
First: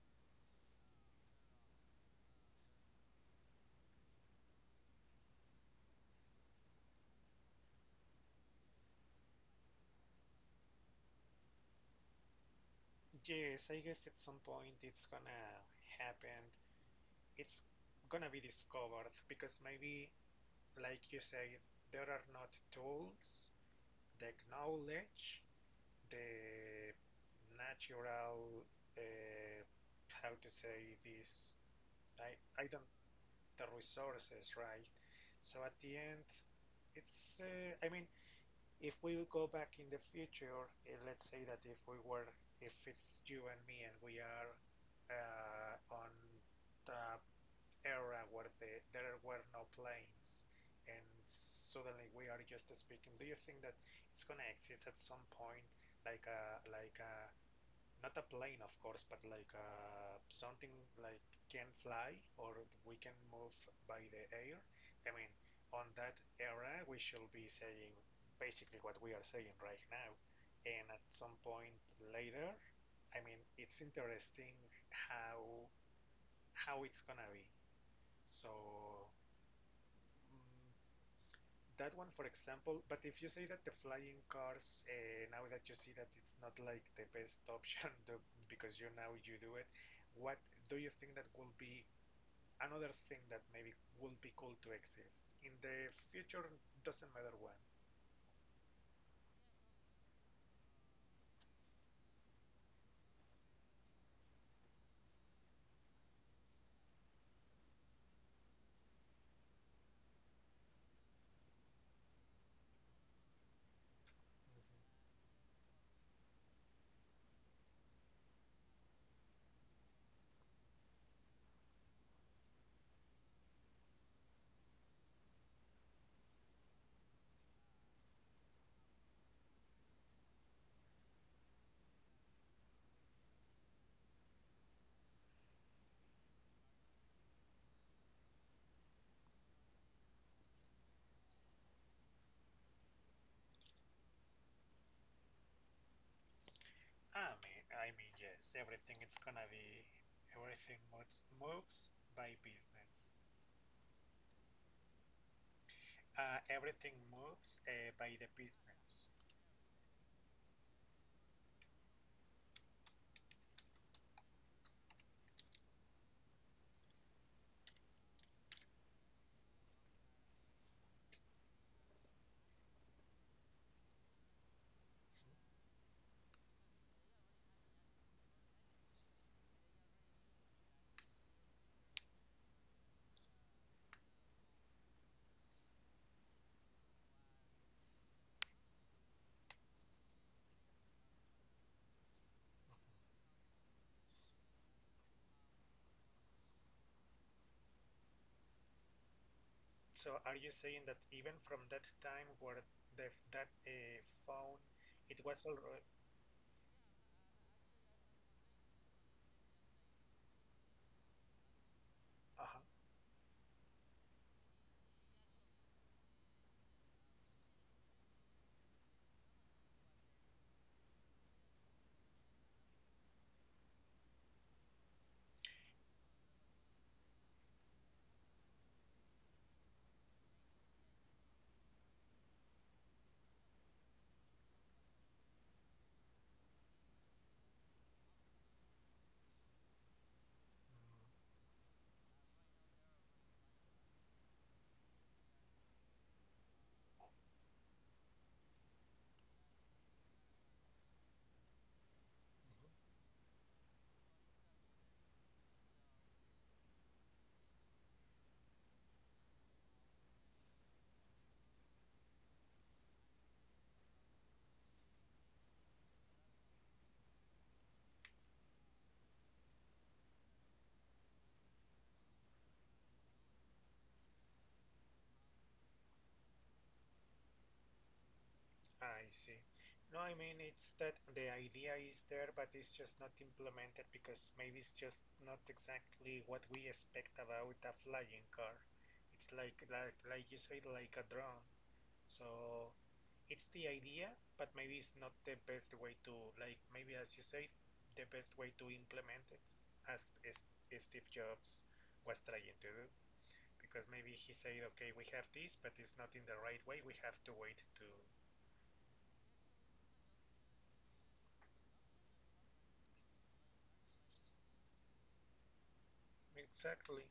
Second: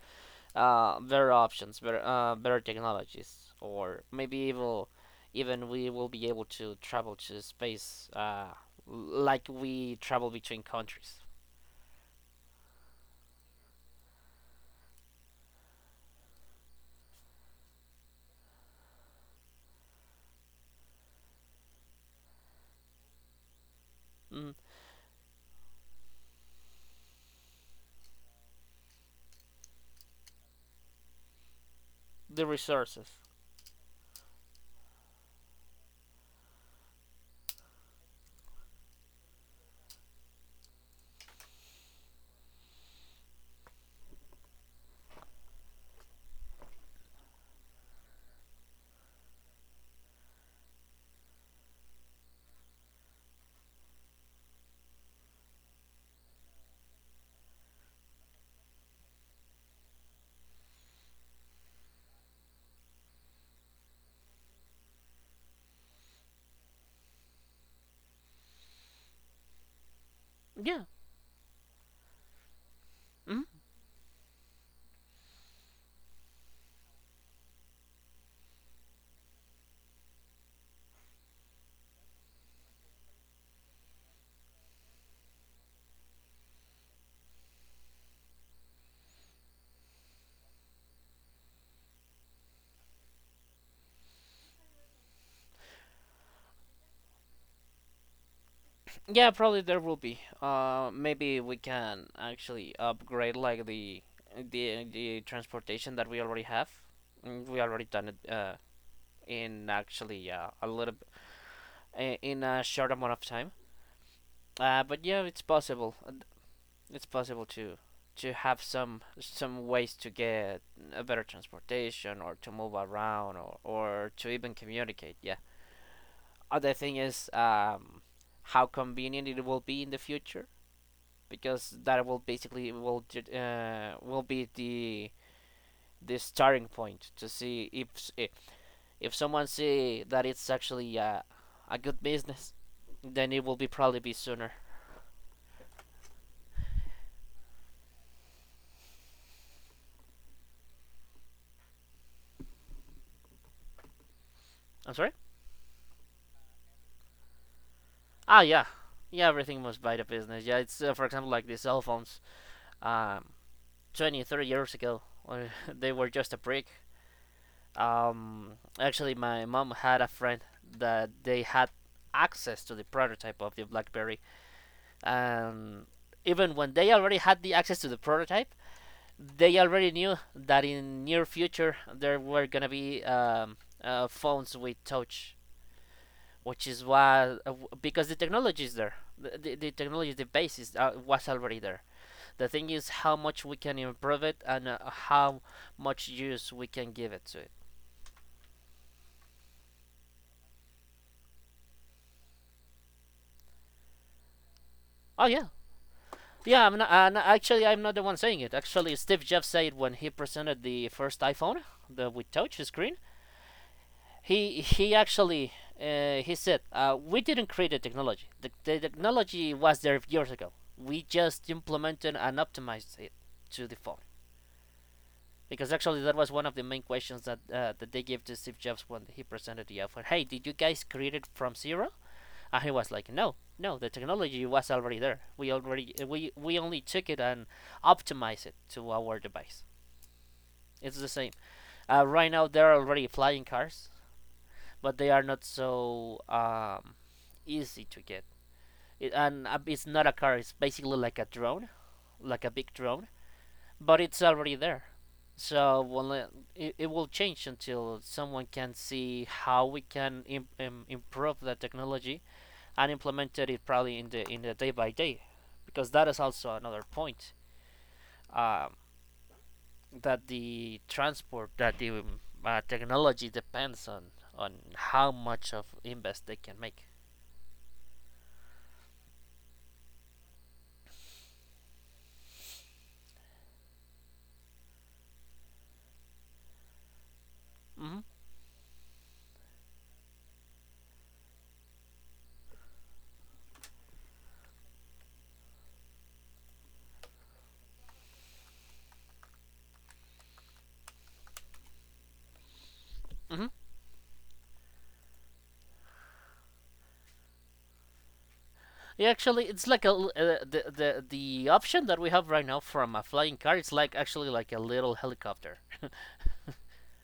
S2: better options, better technologies, or maybe even even we will be able to travel to space, like we travel between countries.
S1: Yes, I guess at some point it's gonna happen. It's gonna be discovered because maybe, like you said, there are not tools, the
S2: Mm,
S1: knowledge, the natural, uh, how to say this, I,
S2: the
S1: I don't,
S2: resources,
S1: the resources, right? So at the end, it's, I mean, if we go back in the future, and let's say that if we were, if it's you and me and we are on the era where the, there were no planes, and suddenly we are just speaking, do you think that it's gonna exist at some point, like a not a plane, of course, but like something like can fly, or we can move by the air. I mean, on that era, we should be saying basically what we are saying right now. And
S2: yeah.
S1: at some point later, I mean,
S2: Mm,
S1: it's interesting how how it's gonna be. So mm, that one, for example, but if you say that the flying cars, now that you see that it's not like the best option because you now you do it, what do you think that will be another thing that maybe will be cool to exist in the future? Doesn't matter when.
S2: yeah, probably there will be. Maybe we can actually upgrade like the transportation that we already have. Mm, we already done it in actually a little in a short amount of time.
S1: Mm-hmm.
S2: But yeah, it's possible. It's possible to have some ways to get a better transportation or to move around, or to even communicate. Yeah, other thing is how convenient it will be in the future, because that will basically will be the starting point to see if if, if someone see that it's actually a good business, then it will be probably be sooner.
S1: I mean, yes, everything it's gonna be, everything moves, moves by business.
S2: I'm sorry.
S1: Everything moves by the
S2: Ah yeah,
S1: business.
S2: yeah, everything must by the business. Yeah, it's for example like the cell phones, um, 20, 30 years ago when they were just a brick. Um, Actually, my mom had a friend that they had access to the prototype of the BlackBerry, and even when they already had the access to the prototype, they already knew that in near future there were gonna be phones with touch, which is why because the technology is there, the technology, the basis was already there. The thing
S1: Mm-hmm.
S2: is how much we can improve it, and how much use we can give it to it.
S1: So are you saying that even from that time where the that phone it
S2: Oh
S1: was
S2: yeah,
S1: already,
S2: yeah. I'm not. No, actually, I'm not the one saying it. Actually, Steve Jobs said when he presented the first iPhone, the with
S1: uh-huh.
S2: touch screen, he actually he said, we didn't create the technology. The technology was there years ago. We just implemented and optimized it to the phone. Because actually, that was one of the main questions that that they gave to Steve Jobs when he presented the iPhone. Hey, did you guys create it from zero? And he was like, no, no, the technology was already there. We already we only took it and optimized it to our device. It's the same.
S1: Hmm.
S2: Right now there are already flying cars, but they are not so easy to get. It's not a car. It's basically like a drone, like a big drone, but it's already there. So well, it will change until someone can see how we can improve the technology and implemented it probably in the day by day, because that is also another point, um, that the transport that the technology depends on how much of invest they can make.
S1: I see. No, I mean it's that the idea is there, but it's just not implemented because maybe it's just not exactly what we expect about a
S2: Hmm.
S1: flying car. It's like you said, like a drone. So it's the idea, but maybe it's not the best way to, like, maybe as you say, the best way to implement it, as, as as Steve Jobs was trying to do.
S2: Hmm.
S1: Because maybe he said, okay, we have this, but it's not in the right way. We have to wait to.
S2: Yeah, actually, it's like a the option that we have right now from a flying car. It's like actually like a little helicopter.
S1: Exactly.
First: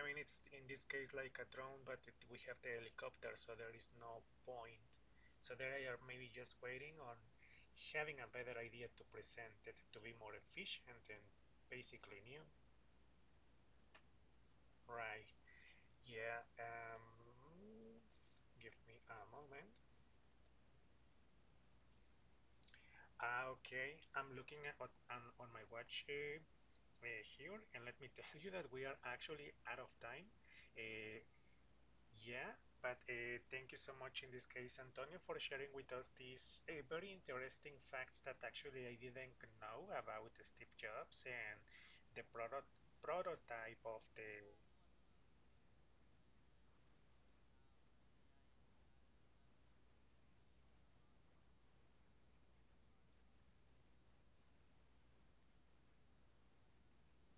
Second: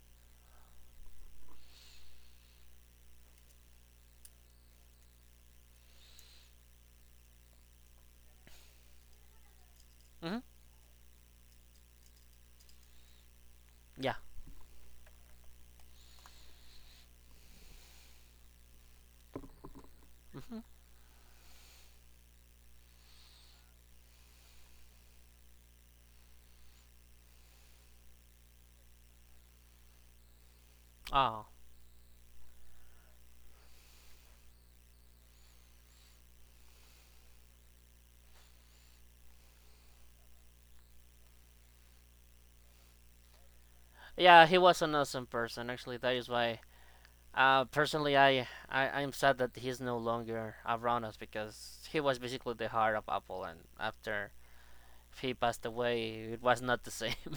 S1: I mean, it's in this case like a drone, but it, we have the helicopter, so there is no point. So they are maybe just waiting on having a better idea to present it to be more
S2: Hmm.
S1: efficient and basically new.
S2: Yeah.
S1: Right. Yeah. Give me a moment.
S2: Hmm.
S1: Ah, okay. I'm looking at on my watch here, and let me tell you that we are actually out of time. Uh,
S2: Oh.
S1: yeah, but thank you so much in this case, Antonio, for sharing with us these very interesting facts that actually I didn't know about Steve Jobs and the product prototype of the.
S2: Yeah, he was an awesome person. Actually, that is why. Personally, I'm sad that he's no longer around us because he was basically the heart of Apple, and after he passed away, it was not the same.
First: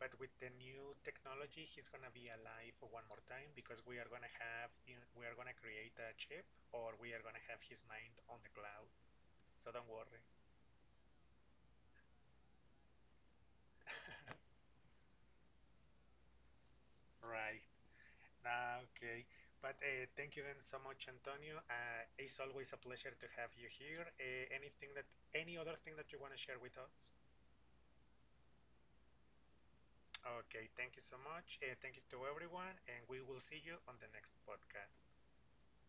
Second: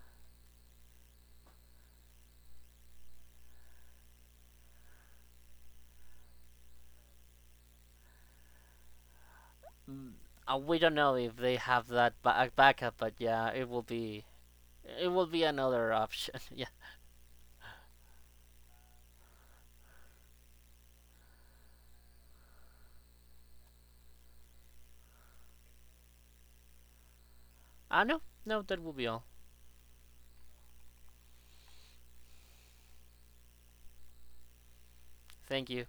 S1: But with the new technology, he's gonna be alive one more time, because we are gonna have, we are gonna create a chip, or we are gonna have his mind on the cloud. So don't worry.
S2: We don't know if they have that backup, but yeah, it will be another option. Yeah.
S1: Right. Ah, okay. But thank you then so much, Antonio. It's always a pleasure to have you here. Anything that, any other thing that you want to share with us?
S2: Ah no, no, that will be all.
S1: Okay, thank you so much. Thank you to everyone, and we will see you on the next podcast.
S2: Thank you.